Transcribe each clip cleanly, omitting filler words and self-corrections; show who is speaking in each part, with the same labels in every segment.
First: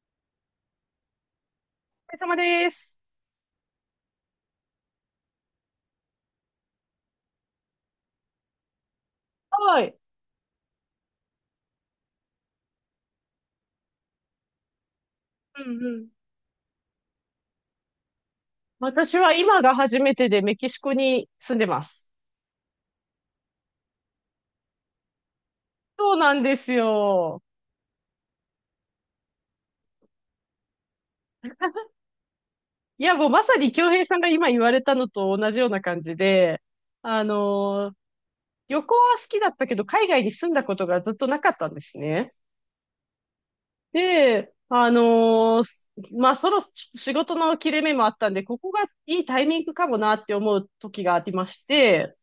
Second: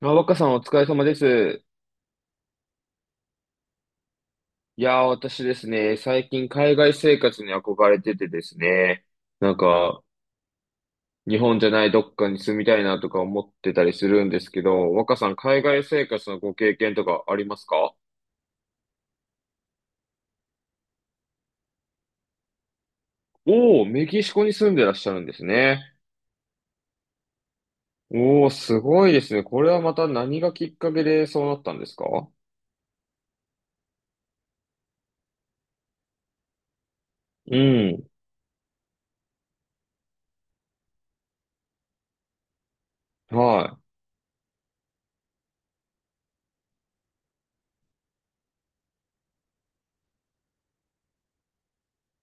Speaker 1: あ、若さんお疲れ様です。
Speaker 2: お疲れ様です。
Speaker 1: いやー、私ですね、最近海外生活に憧れててですね、なん
Speaker 2: はい。
Speaker 1: か、日本じゃないどっかに住みたいなとか思ってたりするんですけど、若さん海
Speaker 2: う
Speaker 1: 外
Speaker 2: んう
Speaker 1: 生
Speaker 2: ん。
Speaker 1: 活のご経験とかありますか？
Speaker 2: 私は今が初めてでメキシコに住んでます。
Speaker 1: おー、メキシコに住んでらっしゃるんですね。
Speaker 2: そうなんですよ。
Speaker 1: おー、すごいですね。これはまた何がきっかけでそうなったんですか？
Speaker 2: いや、もうまさに京平さんが今言われたのと同じような感じで、あ
Speaker 1: う
Speaker 2: のー
Speaker 1: ん。
Speaker 2: 旅行は好きだったけど、海外に住んだことがずっとなかったんですね。
Speaker 1: は
Speaker 2: で、まあ、仕事の切れ目もあったんで、ここがいいタイミングかもなって思う時がありまして、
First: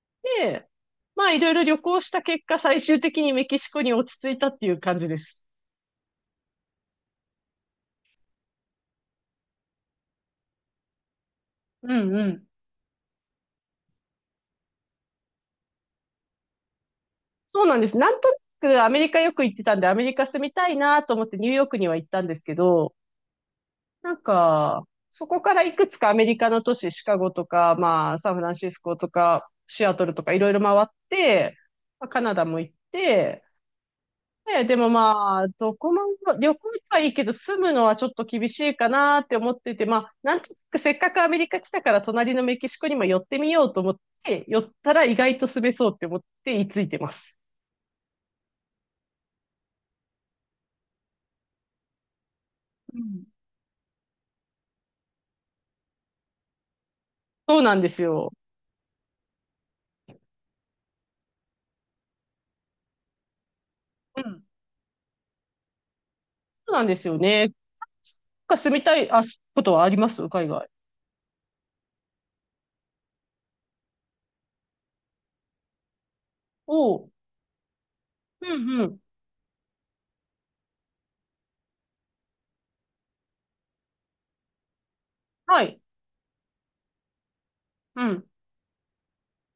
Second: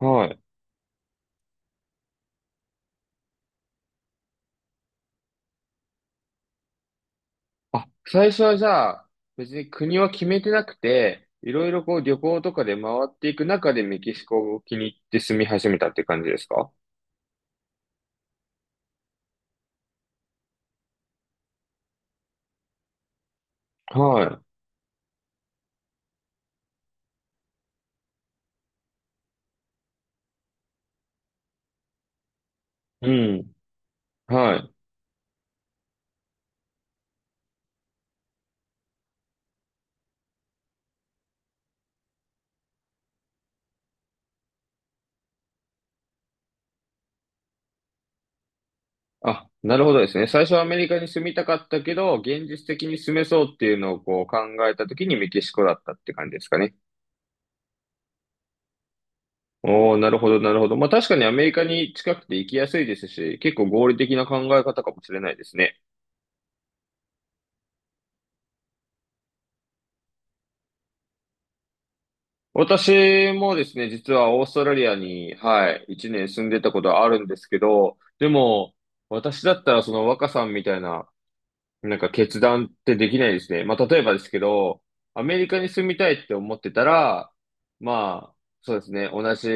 Speaker 1: い。はい。
Speaker 2: で、まあいろいろ旅行した結果、最終的にメキシコに落ち着いたっていう感じです。
Speaker 1: あ、最初はじゃあ、別に国は決めてなくて、いろいろ
Speaker 2: う
Speaker 1: こう
Speaker 2: ん
Speaker 1: 旅
Speaker 2: う
Speaker 1: 行
Speaker 2: ん。
Speaker 1: とかで回っていく中でメキシコを気に入って住み始めたって感じですか？
Speaker 2: そうなんです。なんとなくアメリカよく行ってたんで、アメリカ住みたいなと思ってニューヨークには行ったんですけど、なん
Speaker 1: は
Speaker 2: か、そこからいくつかアメリカの都市、シカゴとか、まあ、サンフランシスコとか、シアトルとかいろいろ回って、まあカナダも行っ
Speaker 1: い。う
Speaker 2: て、
Speaker 1: ん。は
Speaker 2: ね、
Speaker 1: い。
Speaker 2: でもまあ、どこも、旅行はいいけど、住むのはちょっと厳しいかなって思ってて、まあ、なんとなくせっかくアメリカ来たから、隣のメキシコにも寄ってみようと思って、寄ったら意外と住めそうって思って居ついてます。
Speaker 1: あ、なるほどですね。最初はアメリカに住みたかったけど、現実的に
Speaker 2: う
Speaker 1: 住
Speaker 2: ん。
Speaker 1: めそうっていうのをこう考えた時にメキシコだったって感じですかね。
Speaker 2: そうなんですよ。
Speaker 1: おー、なるほど、なるほど。まあ確かにアメリカに近くて行きやすいですし、結構合理的
Speaker 2: う
Speaker 1: な考
Speaker 2: ん。
Speaker 1: え方かもしれないですね。
Speaker 2: そうなんですよね。なんか住みたい、あ、ことはあります海外。
Speaker 1: 私もですね、実はオーストラリアに、はい、一年住んでたこと
Speaker 2: お
Speaker 1: はあ
Speaker 2: う。
Speaker 1: るんですけど、で
Speaker 2: う
Speaker 1: も、
Speaker 2: んうん。
Speaker 1: 私だったらその若さんみたいな、決断ってできないですね。まあ、例えばですけど、アメリカ
Speaker 2: は
Speaker 1: に
Speaker 2: い。
Speaker 1: 住みたいって思ってたら、
Speaker 2: うん。
Speaker 1: まあ、そうですね、同じ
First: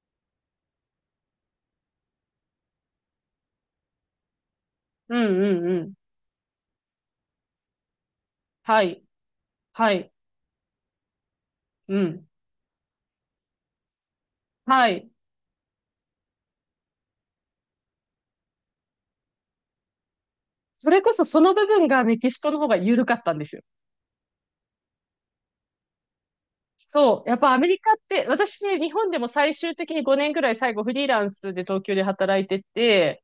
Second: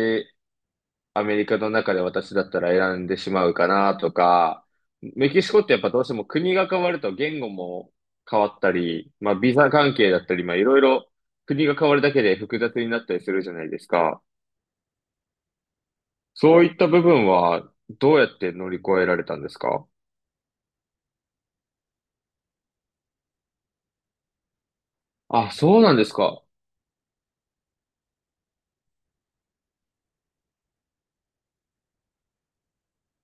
Speaker 1: アメリカの中で私だったら選んでしまうかなとか、
Speaker 2: う
Speaker 1: メ
Speaker 2: ん
Speaker 1: キシコ
Speaker 2: うん
Speaker 1: って
Speaker 2: う
Speaker 1: やっぱ
Speaker 2: ん。
Speaker 1: どうしても国が変わると言語も変わった
Speaker 2: はい。
Speaker 1: り、まあビザ
Speaker 2: は
Speaker 1: 関係
Speaker 2: い。
Speaker 1: だったり、まあいろいろ国が変わ
Speaker 2: う
Speaker 1: るだけ
Speaker 2: ん。
Speaker 1: で複雑になったりするじゃないですか。
Speaker 2: はい。
Speaker 1: そういった部分はどうやって乗り越えられたんですか？
Speaker 2: それこそその部分がメキシコの方が緩かったんですよ。
Speaker 1: あ、そうなんですか。
Speaker 2: そう。やっぱアメリカって、私ね、日本でも最終的に5年ぐらい最後フリーランスで東京で働いてて、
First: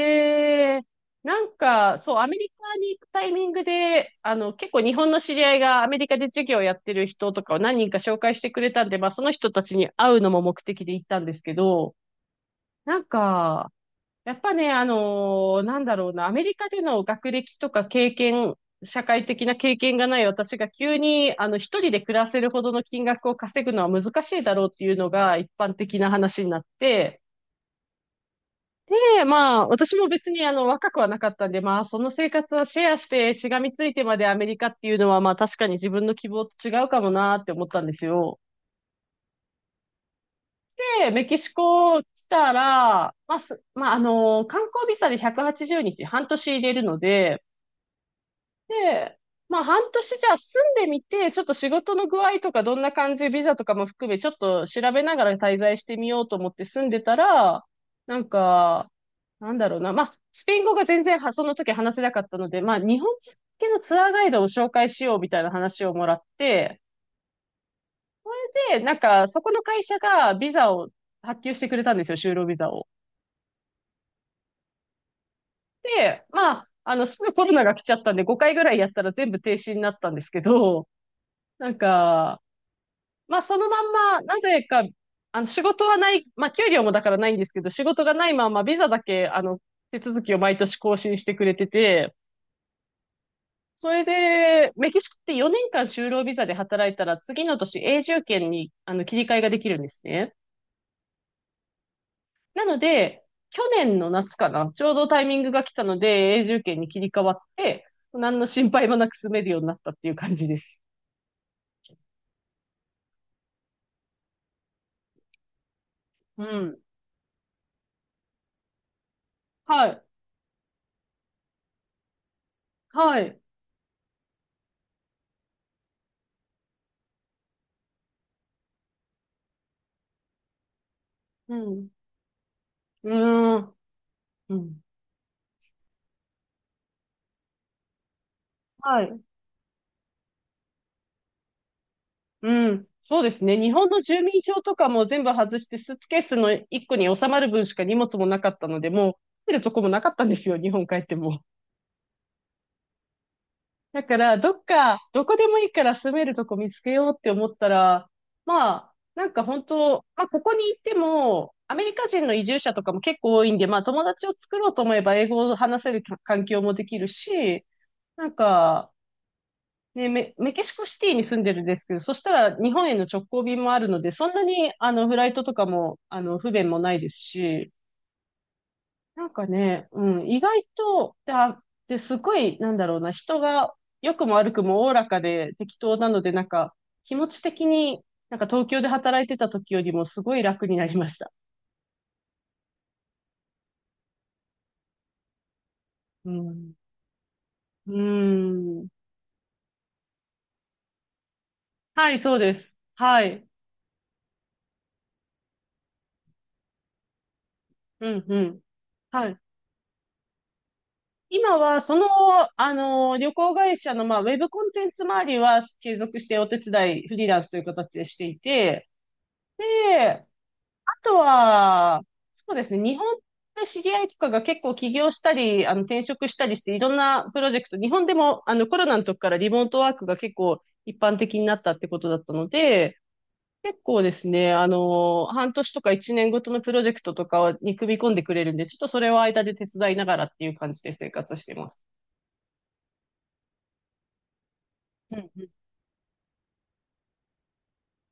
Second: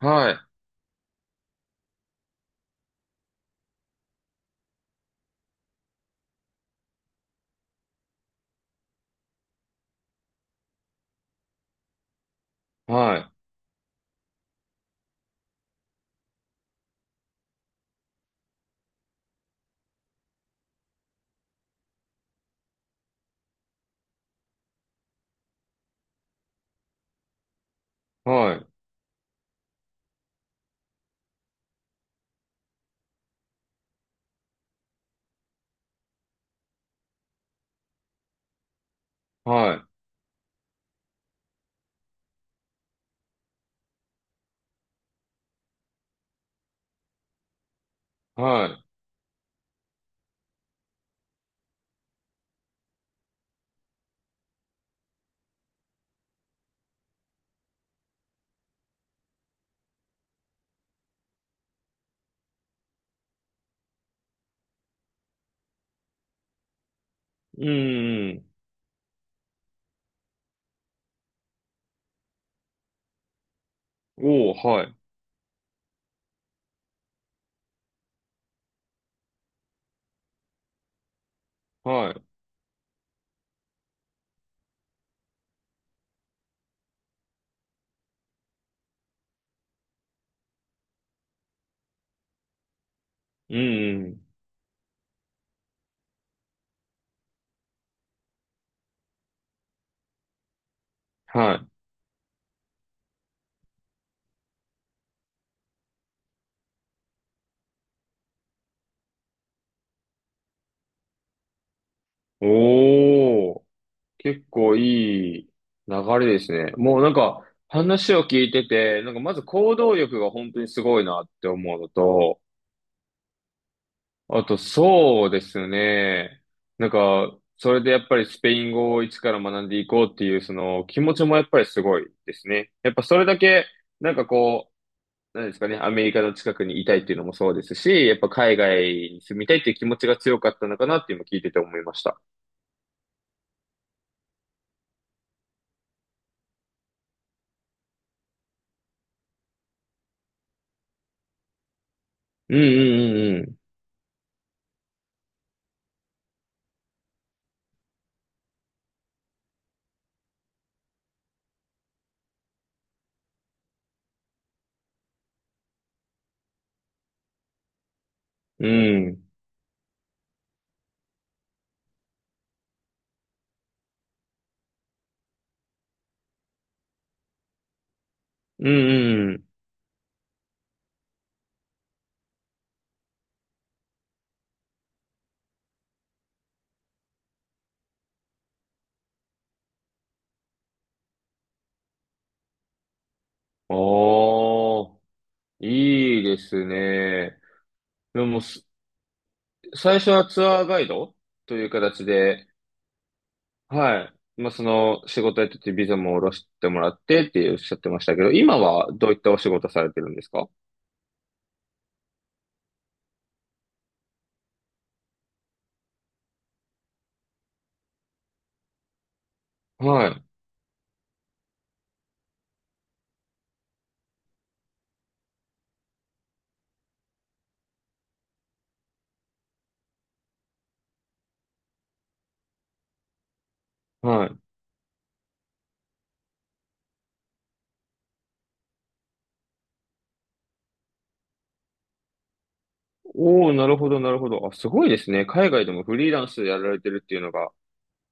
Speaker 1: はい、
Speaker 2: そう、アメリカに行くタイミングで、あの、結構日本の知り合いがアメリカで授業やってる人とかを何人か紹介してくれたんで、まあその人たちに会うのも目的で行ったんですけど、なん
Speaker 1: はい、
Speaker 2: か、やっぱね、なんだろうな、アメリカでの学歴とか経験、社会的な経験がない私が急に、あの、一人で暮らせるほどの金額を稼ぐのは難しいだろうっていうのが一般的な話になって、
Speaker 1: はい、
Speaker 2: で、まあ、私も別にあの、若くはなかったんで、まあ、その生活はシェアして、しがみついてまでアメリカっていうのは、まあ、確かに自分の希望と違うかもなって思ったんですよ。
Speaker 1: は
Speaker 2: で、メキシコ来たら、まあ、観光ビザで180日、半年入れるので、
Speaker 1: い、は
Speaker 2: で、まあ半年じゃあ住んでみて、ちょっと仕事の具合とかどんな感じ、ビザとかも含め、ちょっと調べながら滞在してみようと思って住んでたら、なんか、なんだろうな、まあ、スペイン語が全然はその時話せなかったので、まあ日本人向けのツアーガイドを紹介しようみたいな話をもらって、
Speaker 1: い。うん、うん。
Speaker 2: で、なんかそこの会社がビザを発給してくれたんですよ、就労ビザを。
Speaker 1: おー、はい、
Speaker 2: で、まあ、あの、すぐコロナが来ちゃったんで、5回ぐらいやったら全部停止になったんですけど、なん
Speaker 1: はい。
Speaker 2: か、まあ、そのまんま、なぜか、あの、仕事はない、まあ、給料もだからないんですけど、仕事がないまま、ビザだけ、あの、手続きを毎年更新してくれてて、
Speaker 1: うん、
Speaker 2: そ
Speaker 1: う
Speaker 2: れ
Speaker 1: ん。
Speaker 2: で、メキシコって4年間就労ビザで働いたら、次の年永住権に、あの、切り替えができるんですね。
Speaker 1: はい。
Speaker 2: なので、去年の夏かな、ちょうどタイミングが来たので、永住権に切り替わって、何の心配もなく住めるようになったっていう感じです。
Speaker 1: おー。結構いい流れで
Speaker 2: う
Speaker 1: すね。
Speaker 2: ん。
Speaker 1: もう話を聞いてて、まず行
Speaker 2: は
Speaker 1: 動
Speaker 2: い。
Speaker 1: 力が本当にすごいなって思うのと、
Speaker 2: はい。
Speaker 1: あとそうですね。なんか、それでやっぱりスペイン語を一から学んでいこうっていうその気持ちもやっ
Speaker 2: う
Speaker 1: ぱりす
Speaker 2: ん。
Speaker 1: ごいですね。やっぱ
Speaker 2: う
Speaker 1: それだ
Speaker 2: ー
Speaker 1: け、
Speaker 2: ん。
Speaker 1: なんか
Speaker 2: う
Speaker 1: こ
Speaker 2: ん。
Speaker 1: う、なんですかね、アメリカの近くにいたいっていうのもそうですし、やっぱ海外
Speaker 2: はい。
Speaker 1: に住みたいっていう気持ちが強かったのかなって今聞いてて思いました。
Speaker 2: うん。そうですね。日本の住民票とかも全部外して、スーツケースの一個に収まる分しか荷物もなかったので、もう住めるとこもなかったんですよ、日本帰っても。
Speaker 1: うんうん
Speaker 2: だから、どっか、どこでもいいから住めるとこ見つけようって思ったら、まあ、なんか本当、まあ、ここに行っても、アメリカ人の移住者とかも結構多いんで、まあ、友達を作ろうと思えば英語を話せる環境もできるし、なん
Speaker 1: うんう
Speaker 2: か、
Speaker 1: ん。うん。
Speaker 2: で、メキシコシティに住んでるんですけど、そしたら日本への直行便もあるので、そんなにあのフライトとかもあの不便もないですし、
Speaker 1: う
Speaker 2: な
Speaker 1: ん
Speaker 2: ん
Speaker 1: う
Speaker 2: か
Speaker 1: ん
Speaker 2: ね、うん、意外と、で、あで、すごい、なんだろうな、人が良くも悪くもおおらかで適当なので、なんか気持ち的になんか東京で働いてた時よりもすごい楽になりました。
Speaker 1: ああ、いい
Speaker 2: う
Speaker 1: です
Speaker 2: ん。
Speaker 1: ね。
Speaker 2: う
Speaker 1: でも、す
Speaker 2: ん。
Speaker 1: 最初はツアーガイドという形
Speaker 2: はい、そう
Speaker 1: で、
Speaker 2: です。はい。
Speaker 1: はい。まあ、その仕事やっててビザも下ろしてもらってっておっしゃってまし
Speaker 2: う
Speaker 1: たけ
Speaker 2: ん、
Speaker 1: ど、
Speaker 2: う
Speaker 1: 今
Speaker 2: ん。
Speaker 1: はどういっ
Speaker 2: は
Speaker 1: た
Speaker 2: い。
Speaker 1: お仕事されてるんですか？
Speaker 2: 今は、その、あの、旅行会社の、まあ、ウェブコンテンツ周りは継続してお手伝い、フリーランスという形でしていて、
Speaker 1: はい。
Speaker 2: で、あとは、そうですね、日本で知り合いとかが結構起業したり、あの、転職したりして、いろんなプロジェクト、日本でも、あの、コロナの時からリモートワークが結構一般的になったってことだったので、結構で
Speaker 1: は
Speaker 2: す
Speaker 1: い。
Speaker 2: ね、あの、半年とか一年ごとのプロジェクトとかに組み込んでくれるんで、ちょっとそれを間で手伝いながらっていう感じで生活してます。
Speaker 1: おお、なるほど、なるほど。あ、すごいですね。海外でもフリーランスでやられてるっていうのが、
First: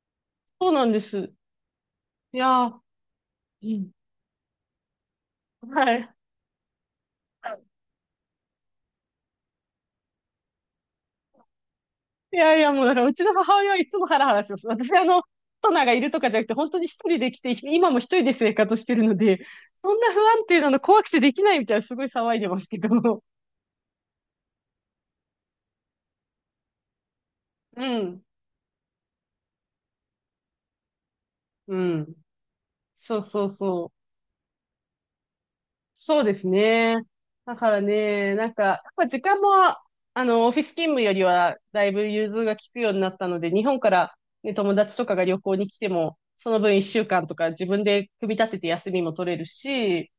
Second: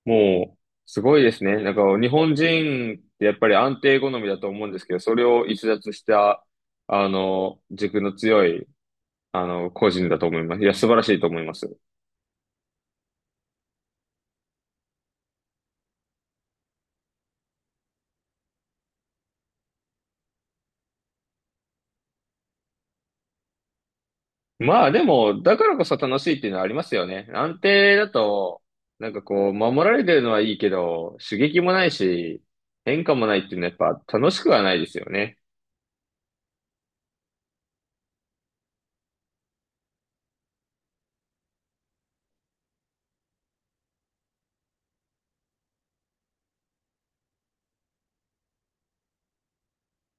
Speaker 1: もう、
Speaker 2: そうなんで
Speaker 1: すごい
Speaker 2: す。
Speaker 1: ですね。なんか、日本
Speaker 2: いやー、
Speaker 1: 人ってやっぱり
Speaker 2: う
Speaker 1: 安
Speaker 2: ん。
Speaker 1: 定好みだと思うんですけど、それを逸
Speaker 2: は
Speaker 1: 脱し
Speaker 2: い。
Speaker 1: た、あの、軸の強いあの、個人だと思います。いや、素晴らしいと思います。
Speaker 2: いやいや、もうだから、うちの母親はいつもハラハラします。私、あの、パトナがいるとかじゃなくて、本当に一人で来て、今も一人で生活してるので、そんな不安定なの怖くてできないみたいな、すごい騒いでますけど。
Speaker 1: まあでも、だからこそ楽しいっていうのはありますよね。安
Speaker 2: う
Speaker 1: 定だ
Speaker 2: ん。
Speaker 1: と、なんかこう、守られてるのはいいけど、刺激も
Speaker 2: う
Speaker 1: ない
Speaker 2: ん。
Speaker 1: し、変化
Speaker 2: そう
Speaker 1: もないっ
Speaker 2: そう
Speaker 1: ていうの
Speaker 2: そ
Speaker 1: は
Speaker 2: う。
Speaker 1: やっぱ楽しくはないですよね。
Speaker 2: そうですね。だからね、なんか、やっぱ時間も、あの、オフィス勤務よりは、だいぶ融通が利くようになったので、日本から、ね、友達とかが旅行に来ても、その分1週間とか自分で組み立てて休みも取れるし、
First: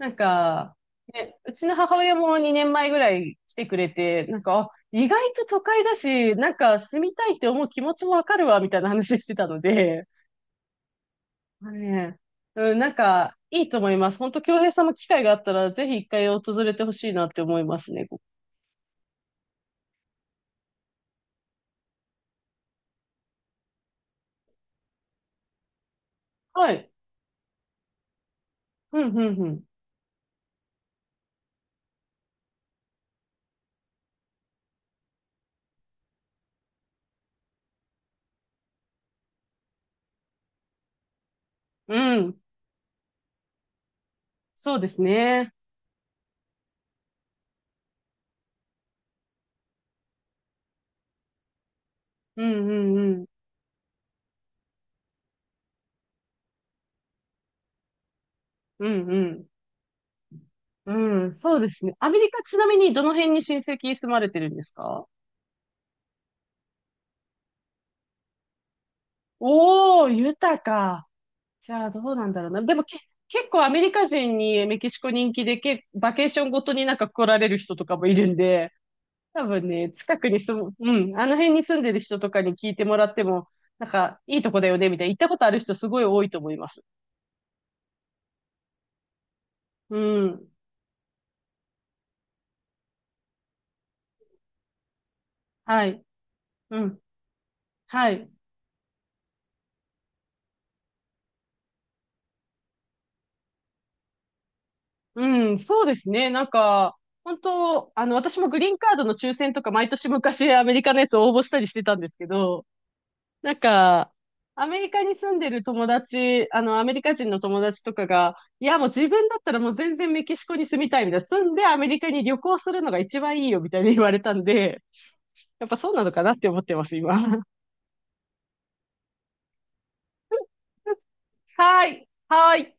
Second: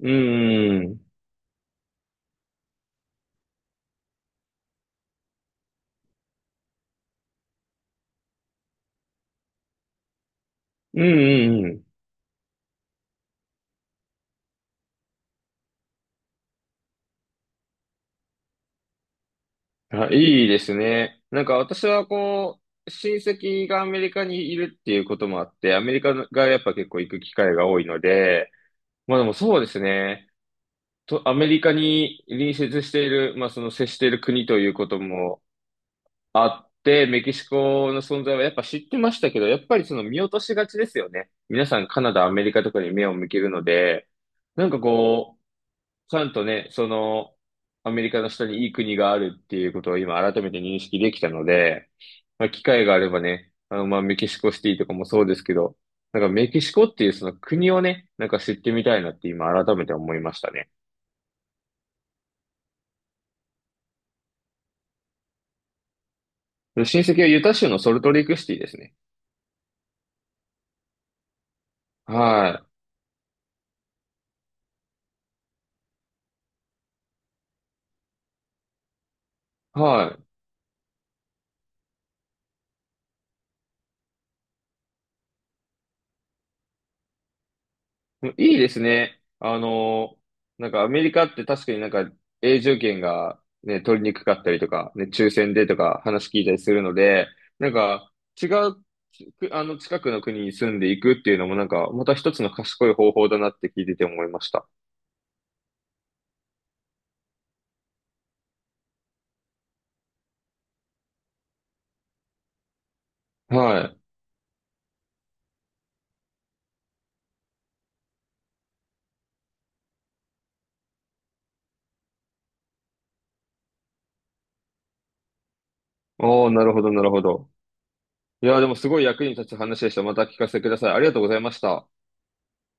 Speaker 1: う
Speaker 2: んか、
Speaker 1: ん、うん、
Speaker 2: ね、うちの母親も2年前ぐらい来てくれて、なんか、あ、意外と都会だし、なんか住みたいって思う気持ちもわかるわ、みたいな話してたので、
Speaker 1: うん、うん。
Speaker 2: ねえ。うん、なんか、いいと思います。本当、京平さんも機会があったら、ぜひ一回訪れてほしいなって思いますね。こ
Speaker 1: あ、いいですね。なんか私はこう、親戚がアメリカにいるっていうこともあって、アメリカがや
Speaker 2: こ
Speaker 1: っ
Speaker 2: は
Speaker 1: ぱ結
Speaker 2: い。
Speaker 1: 構行く機会が多いので、
Speaker 2: うん、
Speaker 1: まあで
Speaker 2: う
Speaker 1: もそう
Speaker 2: ん、
Speaker 1: ですね。と、アメリカに隣接している、まあその接している国ということもあって、メキシコの存在はやっぱ知ってましたけど、やっぱりその見落としがちですよね。皆さん
Speaker 2: う
Speaker 1: カナ
Speaker 2: ん。
Speaker 1: ダ、
Speaker 2: う
Speaker 1: ア
Speaker 2: ん。
Speaker 1: メリカとかに目を向けるので、なん
Speaker 2: そう
Speaker 1: か
Speaker 2: です
Speaker 1: こう、
Speaker 2: ね。
Speaker 1: ちゃんとね、その、アメリカの下にいい国があるっていうことを今改めて認識できたので、
Speaker 2: う
Speaker 1: まあ、
Speaker 2: ん、
Speaker 1: 機
Speaker 2: う
Speaker 1: 会が
Speaker 2: ん、
Speaker 1: あ
Speaker 2: う
Speaker 1: れば
Speaker 2: ん。
Speaker 1: ね、あの、まあ、メキシコシティとかもそうですけど、なんかメキシコっていうその国をね、なんか知ってみ
Speaker 2: うん、
Speaker 1: たいなっ
Speaker 2: う
Speaker 1: て
Speaker 2: ん。
Speaker 1: 今改めて思いましたね。
Speaker 2: うん、そうですね。アメリカ、ちなみにどの辺に親戚住まれてるんですか？
Speaker 1: で親戚はユタ州のソルトレイクシティですね。
Speaker 2: おー、豊か。じゃあ、どうなんだろうな。
Speaker 1: は
Speaker 2: でもけ、結構アメリカ人にメキシコ人気で、バケーションごとになんか来られる人とかもいるんで、多分
Speaker 1: い。
Speaker 2: ね、
Speaker 1: は
Speaker 2: 近
Speaker 1: い。
Speaker 2: くに住む、うん、あの辺に住んでる人とかに聞いてもらっても、なんか、いいとこだよね、みたいな。行ったことある人すごい多いと思います。
Speaker 1: いいですね。あ
Speaker 2: う
Speaker 1: の、
Speaker 2: ん。
Speaker 1: なんかアメリカって確かになんか永住権がね、取りにくかったりとか、ね、抽選でと
Speaker 2: は
Speaker 1: か
Speaker 2: い。
Speaker 1: 話聞いたりす
Speaker 2: う
Speaker 1: るの
Speaker 2: ん。
Speaker 1: で、なん
Speaker 2: は
Speaker 1: か
Speaker 2: い。
Speaker 1: 違う、あの近くの国に住んでいくっていうのもなんかまた一つの賢い方法だなって聞いてて思いました。
Speaker 2: うん、そうですね。なんか、本当、あの、私もグリーンカードの抽選とか毎年昔アメリカのやつ応募したりしてたんですけど、なん
Speaker 1: はい。
Speaker 2: か、アメリカに住んでる友達、あの、アメリカ人の友達とかが、いや、もう自分だったらもう全然メキシコに住みたいみたいな、住んでアメリカに旅行するのが一番いいよみたいに言われたんで、やっぱそうなのかなっ
Speaker 1: お
Speaker 2: て
Speaker 1: ー、
Speaker 2: 思っ
Speaker 1: なる
Speaker 2: て
Speaker 1: ほ
Speaker 2: ま
Speaker 1: ど、
Speaker 2: す、
Speaker 1: なる
Speaker 2: 今。
Speaker 1: ほど。いやー、でもすごい役に立つ話でした。また聞かせてください。ありがとうございまし
Speaker 2: は
Speaker 1: た。
Speaker 2: い。はい。